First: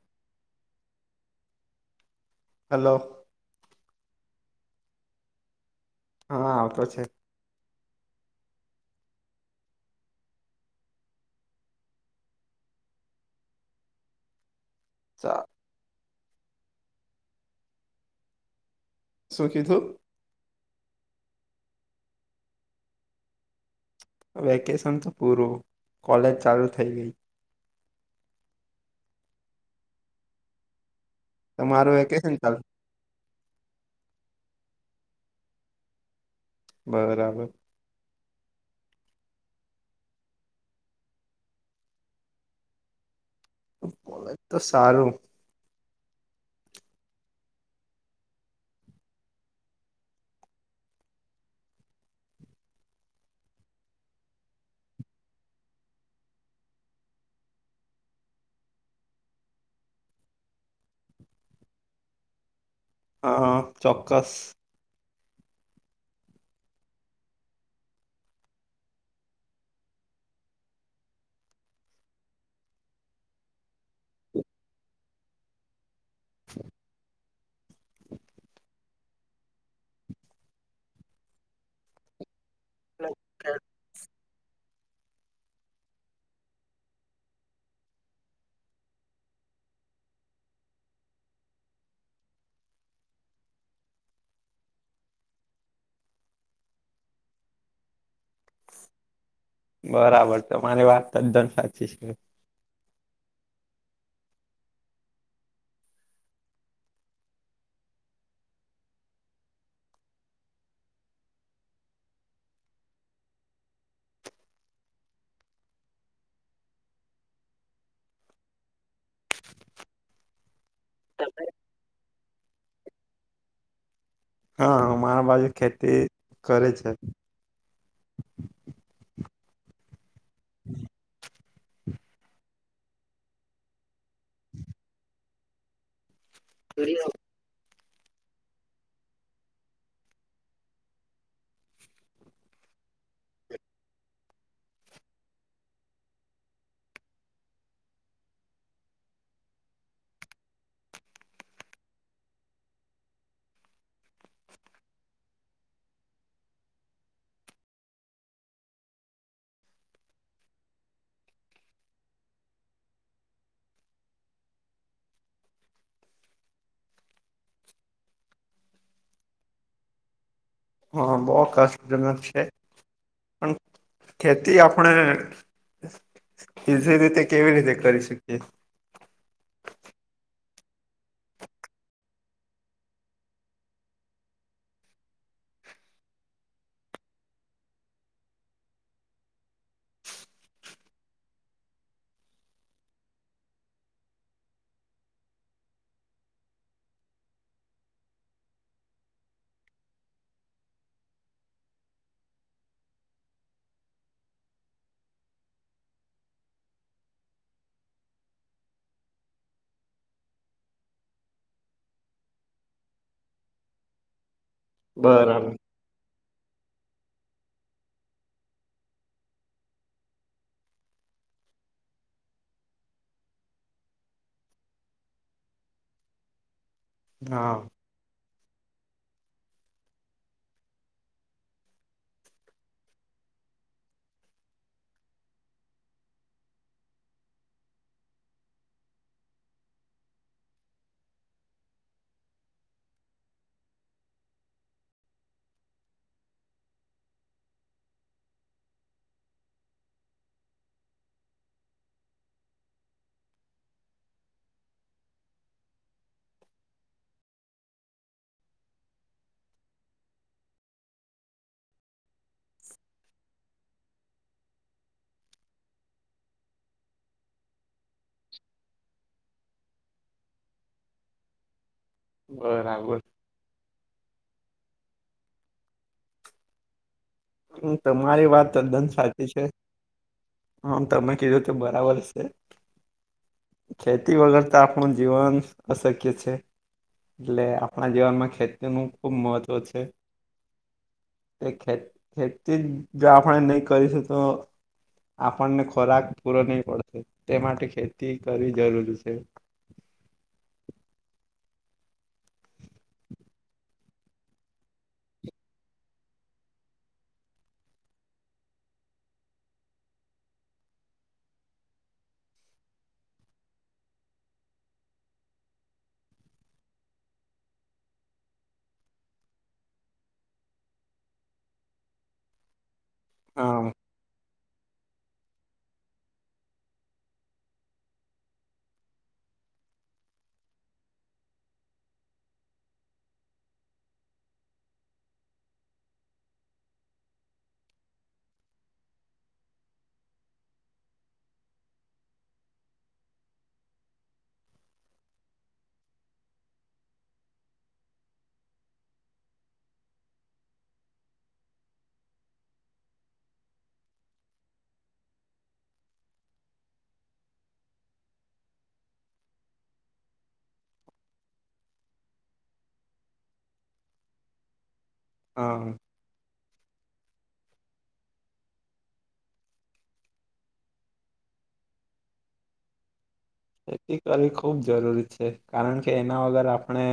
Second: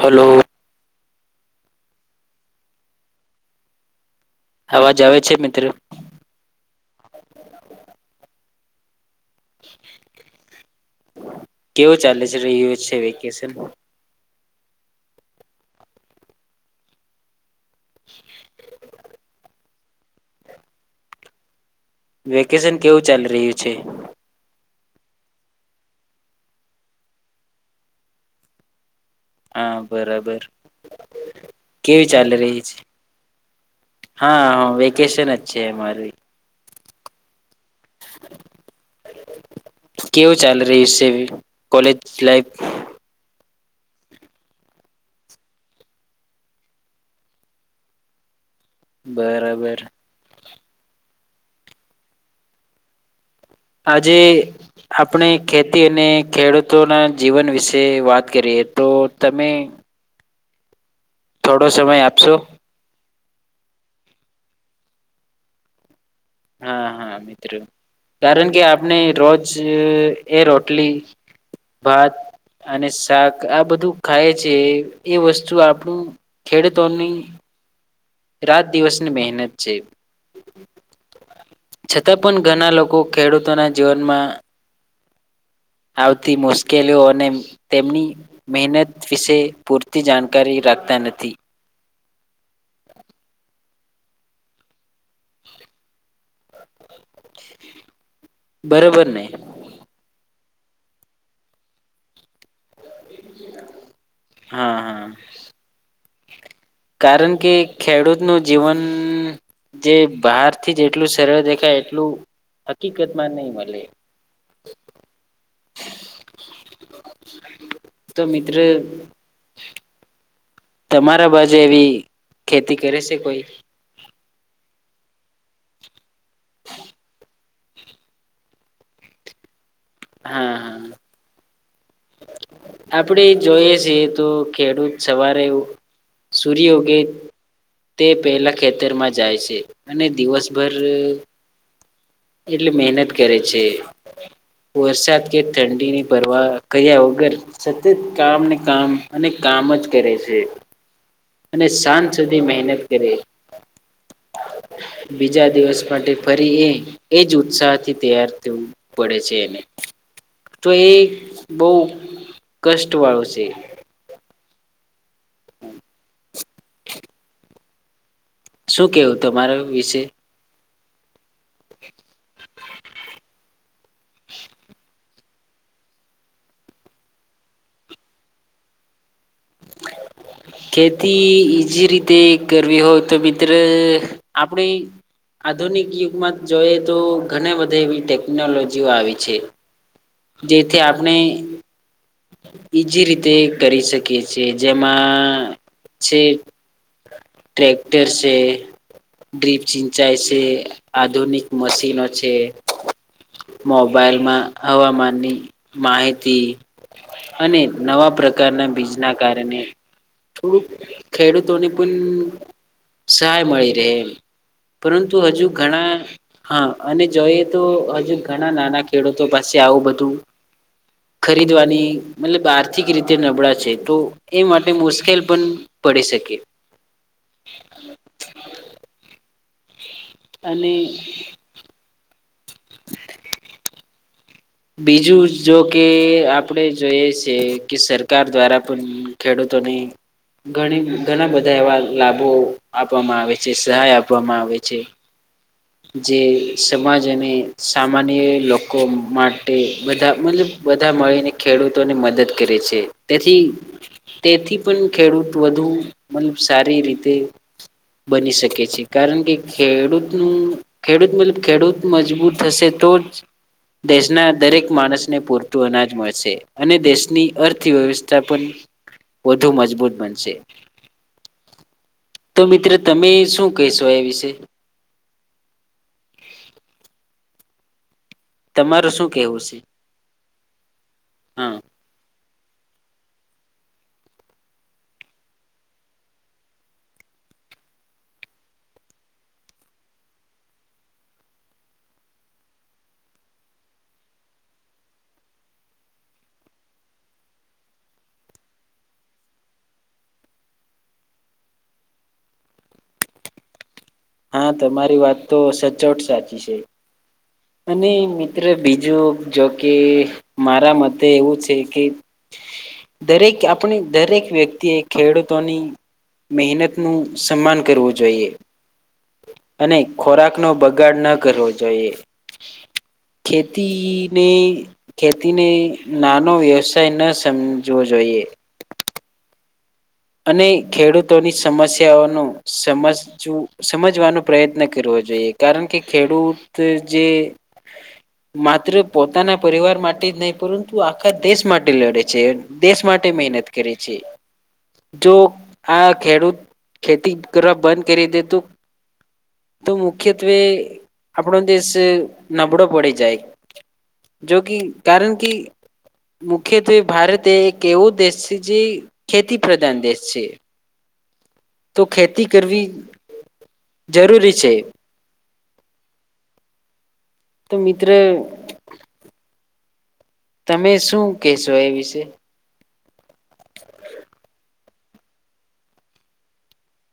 Hello hello અવાજ આવે છે, મિત્રો હા, આવતો છે, કેવું ચાલે છે, [unintelligible] છે વેકેશન [unintelligible] શું કીધું? વેકેશન કેવું ચાલી રહ્યું છે, વેકેશન તો પૂરું કોલેજ ચાલુ થઈ ગઈ. હા, બરાબર તમારું કેવી વેકેશન ચાલી ચાલુ રહી છે હા, હ વેકેશન જ છે, મમારી બરાબર કેવું ચાાલ રહી કોલેજ લાઈફ બોલો તો સારું બરાબર આજે આપણે ખેતી અને ખેડૂતોના જીવન વિશે વાત કરીએ, તો તમે થોડો સમય આપશો, હા, ચોક્કસ હા, હા મિત્રો કારણ કે આપણે રોજ એ રોટલી ભાત અને શાક આ બધું ખાય છે, એ વસ્તુ આપણું ખેડ તો નની રાત દિવસની મહેનત છે, છતાં પણ ઘણા લોકો ખેડૂતોના જીવનમાં આવતી મુશ્કેલીઓ અને તેમની મહેનત વિશે પૂરતી જાણકારી લાગતા નથી, [inaudible] બરોબર નહી, બરાબર તમારી વાત તદ્ધન સાચી છે, હા, હા કારણ કે ખેડૂતનું જીવન જે બહાર થી જેટલું સરળ દેખાય એટલું હકીકતમાં નહી મળે, [inaudible] તો મિત્ર તમારા બાજુ એવી ખેતી કરે છે, કોઈ હા, મારા બાજુ ખેતી કરે છે. હા, હા, આપડે જોઈએ છીએ તો ખેડૂત સવારે એવું, સૂર્યઉગે તે પહેલા ખેતરમાં જાય છે, અને દિવસભર એટલી મહેનત કરે છે, વરસાદ કે ઠંડીની પરવા કર્યા વગર સતત કામને કામ અને કામ જ કરે છે અને સાંજ સુધી મહેનત કરે બીજા દિવસ માટે ફરી એ એજ ઉત્સાહથી તૈયાર થવું પડે છે એને તો એ બઉ કષ્ટ વાળું છે હમ શું કેવું તમારા વિશે? હા બો કાસજનક છે પણ ખેતી આપણે ઇઝી રીતે કેવી રીતે કરી શકીએ? ખેતી ઈજી રીતે કરવી હોય તો મિત્ર આપણે આધુનિક યુગમાં જોઈએ તો ઘણી બધા એવી ટેકનોલોજીઓ આવી છે જેથી આપણે ઈજી રીતે કરી શકીએ છે જે માં છે ટ્રેક્ટર છે ડ્રીપ સિંચાઈ છે આધુનિક મશીનો છે મોબાઈલમાં હવામાનની માહિતી અને નવા પ્રકારના બીજના કારણે થોડુંક ખેડૂતોને પણ સહાય મળી રહે એમ પરંતુ હજુ બરાબર ઘણા હા અને જોઈએ તો હજુ ઘણા નાના ખેડૂતો પાસે આવું બધું ખરીદવાની મતલબ આર્થિક રીતે નબળા છે તો એ માટે મુશ્કેલ પણ પડી શકે હા [inaudible] અને [inaudible] બીજું જો કે આપડે જોઈએ છે કે સરકાર દ્વારા પણ ખેડૂત તોડી ઘણી ઘણા બધા એવા લાભો આપવામાં આવે છે સહાય આપવામાં આવે છે જે સમાજ અને સામાન્ય લોકો માટે બધા મતલબ બધા મળીને ખેડૂતોને મદદ કરે છે તેથી તેથી પણ ખેડૂત વધુ મતલબ સારી રીતે બની શકે છે કારણ કે ખેડૂ તનુ ખેડૂત મતલબ ખેડૂત મજબૂત થશે તો જ દેશના દરેક માણસને પૂરતું અનાજ મળશે અને દેશની અર્થ થ વ્યવસ્થા પણ વધુ મજબૂત બનશે તો મિત્ર બરાબર તમે શું કહેશો એ વિશે? હમ તો મારી વાત તદન તમારું શું સાચી કેવું છે હમ તમે કીધુ તે હા બરાબર છે ખેતી વગર તો આપણું જીવન અશક્ય છે એટલે આપણા જીવનમાં ખેતી નું ખૂબ મહત્ત્વ છે એ ખે ખેતી જો આપણે નહી કરીશું તો આપણને ખોરાક પૂરો નઈ પડશે તે માટે ખેતી કરવી જરૂરી છે [inaudible] હા તમારી વાત તો સચોટ સાચી છે અને મિત્ર બીજું જોકે મારા મતે એવું છે કે દરેક આપણી દરેક વ્યક્તિએ ખેડૂતોની મહેનતનું સન્માન કરવું જોઈએ અને ખોરાક નો બગાડ ન કરવો જોઈએ હા ખેતીને ખેતીને નાનો વ્યવસાય ના સમજવો જોઈએ. અને ખેડૂતોની સમસ્યાઓ નો સમજું સમજવાનો પ્રયત્ન કરવો. જોઈએ, કારણ કે ખેડૂત જે માત્ર પોતાના પરિવાર માટે જ નહી પરંતુ આખા દેશ માટે લડે છે, દેશ મા માટે મહેનત કરે છે. [inaudible] જો આ ખેડૂત ખેતી કરવા બંધ કરી દે તો તો મુખ્યત્વે આપણો દેશ નબળો પડી જાય. જો કે કારણ કે મુખ્યત્વે ભારતે એવો દેશ જે ખેતી પ્રધાન દેશ છે. તો ખેતી કરવી જરૂરી છે. હા! તો મિત્ર તમે શું કહેશો એ વિશે? ખેતી કરવી ખૂબ જરૂરી છે, કારણ કે એના વગર આપણે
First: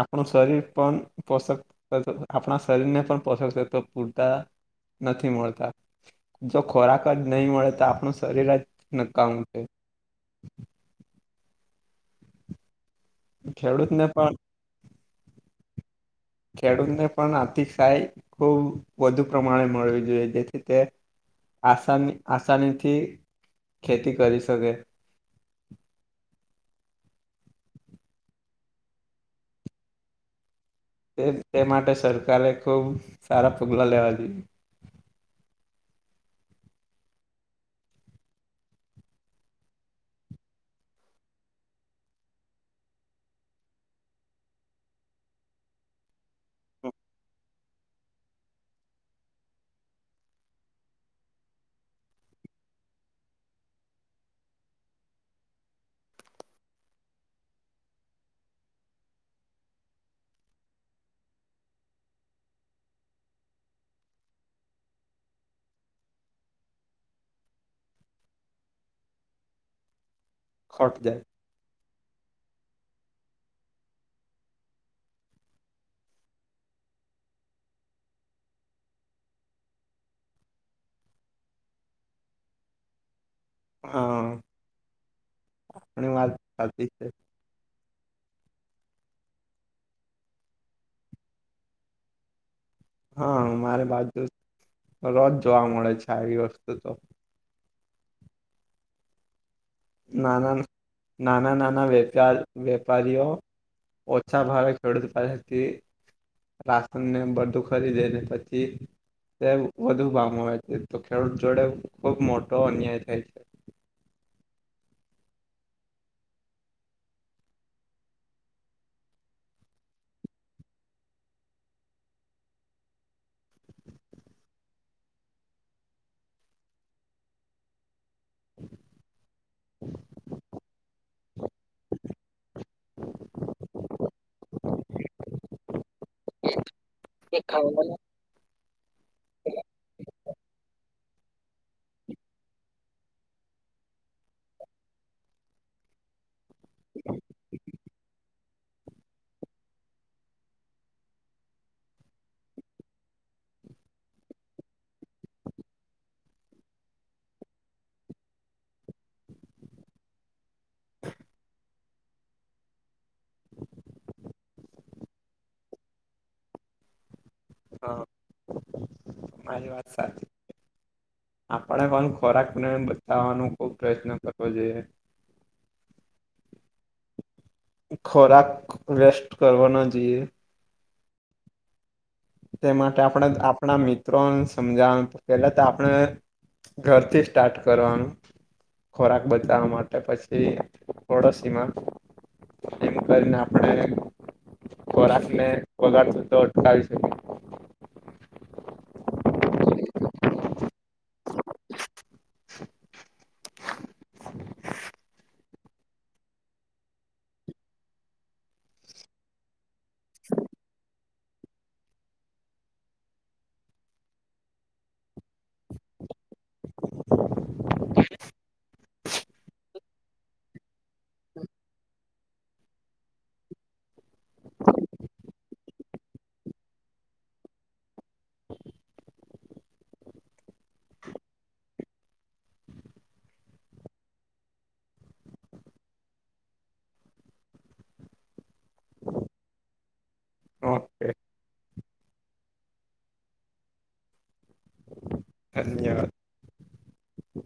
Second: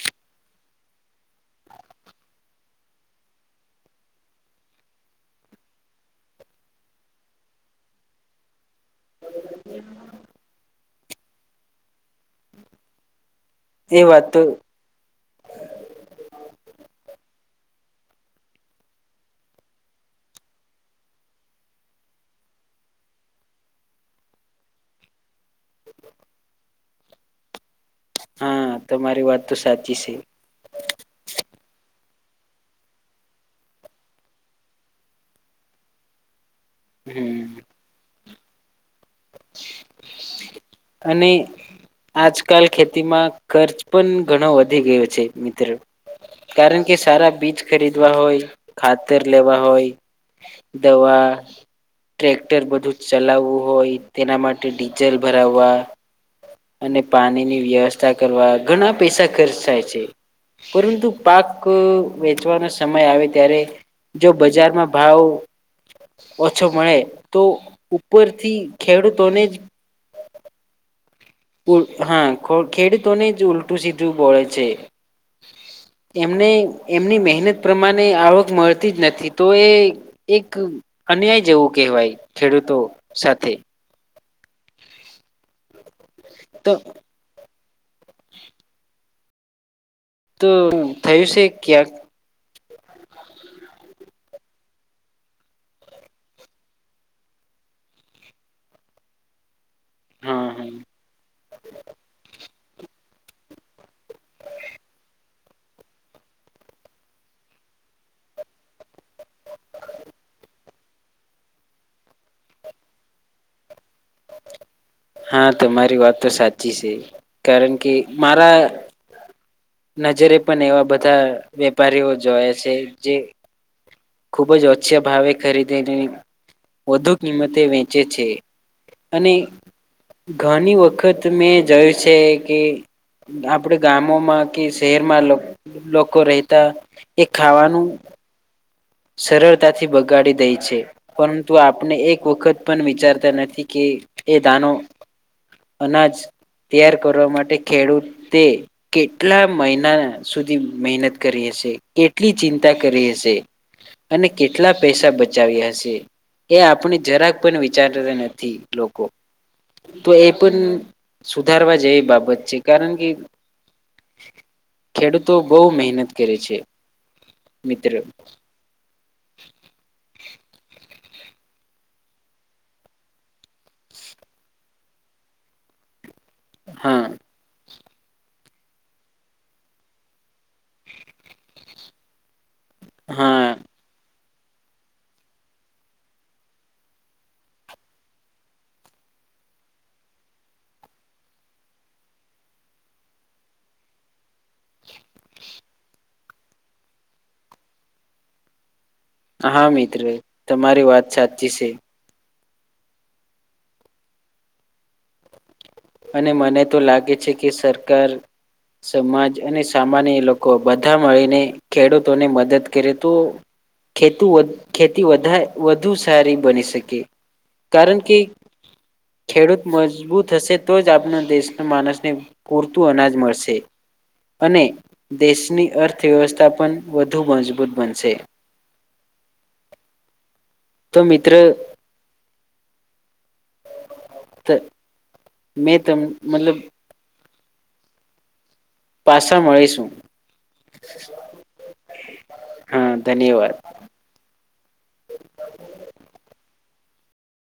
આપણું શરીર પણ પોષક તત્ત આપણા શરીરને પણ પોષકતત્ત્વ પૂરતા નથી મળતા, જો ખોરાક જ નહી મળે તો આપણું શરીર જ નકાઉ ખેડૂત એ ને વાત પણ તો ખેડૂતને પણ આર્થિક સહાય ખૂબ વધુ પ્રમાણે મળવી જોઈએ જેથી તે આસાની આસાનીથી ખેતી કરી શકે. હા તમારી વાત તો સાચી છે. તે માટે સરકારે ખુબ સારા પગલાં લેવા જોઈ. હમ્મ. [inaudible] અને આજકાલ ખેતીમાં ખર્ચ પણ ઘણો વધી ગયો છે મિત્ર. કારણ કે સારા બીજ ખરીદવા હોય, ખાતર લેવા હોય દવા, ટ્રેક્ટર, બધું ચલાવવું હોય. તેના માટે ડીઝલ ભરાવવા અને પાણીની વ્યવસ્થા કરવા ઘણા પૈસા ખર્ચ થાય છે. પરંતુ પાક વેચવાનો સમય આવે ત્યારે જો બજારમાં ભાવ ઓછો મળે તો ઉપરથી ખેડૂતોને ખોટ જાય. હા ખેડૂતોને જ ઉલટું સીધું બોળે છે. એમને એમની મહેનત પ્રમાણે આવક મળતી જ નથી, તો એ એક અન્યાય જેવું કહેવાય ખેડૂતો સાથે. હા આપની વાત તો સાચી છે. તો થયું છે ક્યાંક હા મારી બાજુ રોજ જોવા મળે છે આવી વસ્તુ તો. ના હા હા નાના નાના વેચાણ વેપારી તેઓ ઓછા ભાવે ખેડૂત પા રાશન ને બધું ખરીદે ને પછી તે વધુ ભામ આવે છે તો ખેડૂત જોડે ખુબ મોટો અન્યાય થાય છે. [inaudible] હા તમારી વાત તો સાચી છે, કારણ કે મારા નજરે પણ એવા બધા વેપારીઓ જોયા છે, જે ખુબ જ ઓછા ભાવે ખરીદેને વધુ કિંમતે વ જે છે અને ઘણી વખત મેં જોયું છે. કે આપડે ગામોમાં કે શહેરમાં લોકો રહેતા એ ખાવાનું છે. સરળતાથી બગાડી દે છે. પરંતુ આપને એક વખત પણ વિચારતા નથી કે એ દાનો અનાજ તૈયાર કરવા માટે ખેડૂતે કેટલા મહિના સુધી મહેનત કરી હશે કેટલી ચિંતા કરી હશે. અને કેટલા પૈસા બચાવ્યા હશે. એ આપણી જરાક પણ વિચારતા નથી લોકો તો એ પણ સુધારવા જેવી બાબત છે કારણ કે ખેડૂતો બવ મહેનત કરે છે મિત્ર હા મારી વાત સાચી. આપણે પણ ખોરાકને બચાવવાનો ખુબ પ્રયત્ન કરવો જોઈએ. [inaudible] હા ખોરાક વેસ્ટ કરવા ના જઈએ. તે માટે આપણા હા આપણા મિત્રો સમજાવાનું પેલા તો આપણે ઘરથી સ્ટાર્ટ કરવાનું ખોરાક બચવા માટે પછી પડોશીમાં એમ કરીને આપણે ખોરાક ને બગાડ થ તો અટકાવી શકીએ. [inaudible] હા મિત્ર તમારી વાત સાચી છે. અને મને તો લાગે છે કે સરકાર સમાજ અને સામાન્ય લોકો બધા મળીને ખેડૂતોને મદદ કરે તો ખેતુ ખેતી વધુ સારી બની શકે કારણ કે ખેડૂત મજબૂત હશે તો જ આપનો દેશના માણસને પૂરતું અનાજ મળશે. અને દેશની અર્થવ્યવસ્થા પણ વધુ મજબૂત બનશે [inaudible] તો મિત્ર તો મે તો મતલબ પાછા મળીશું. ઓકે હા ધન્યવાદ ધન્યવાદ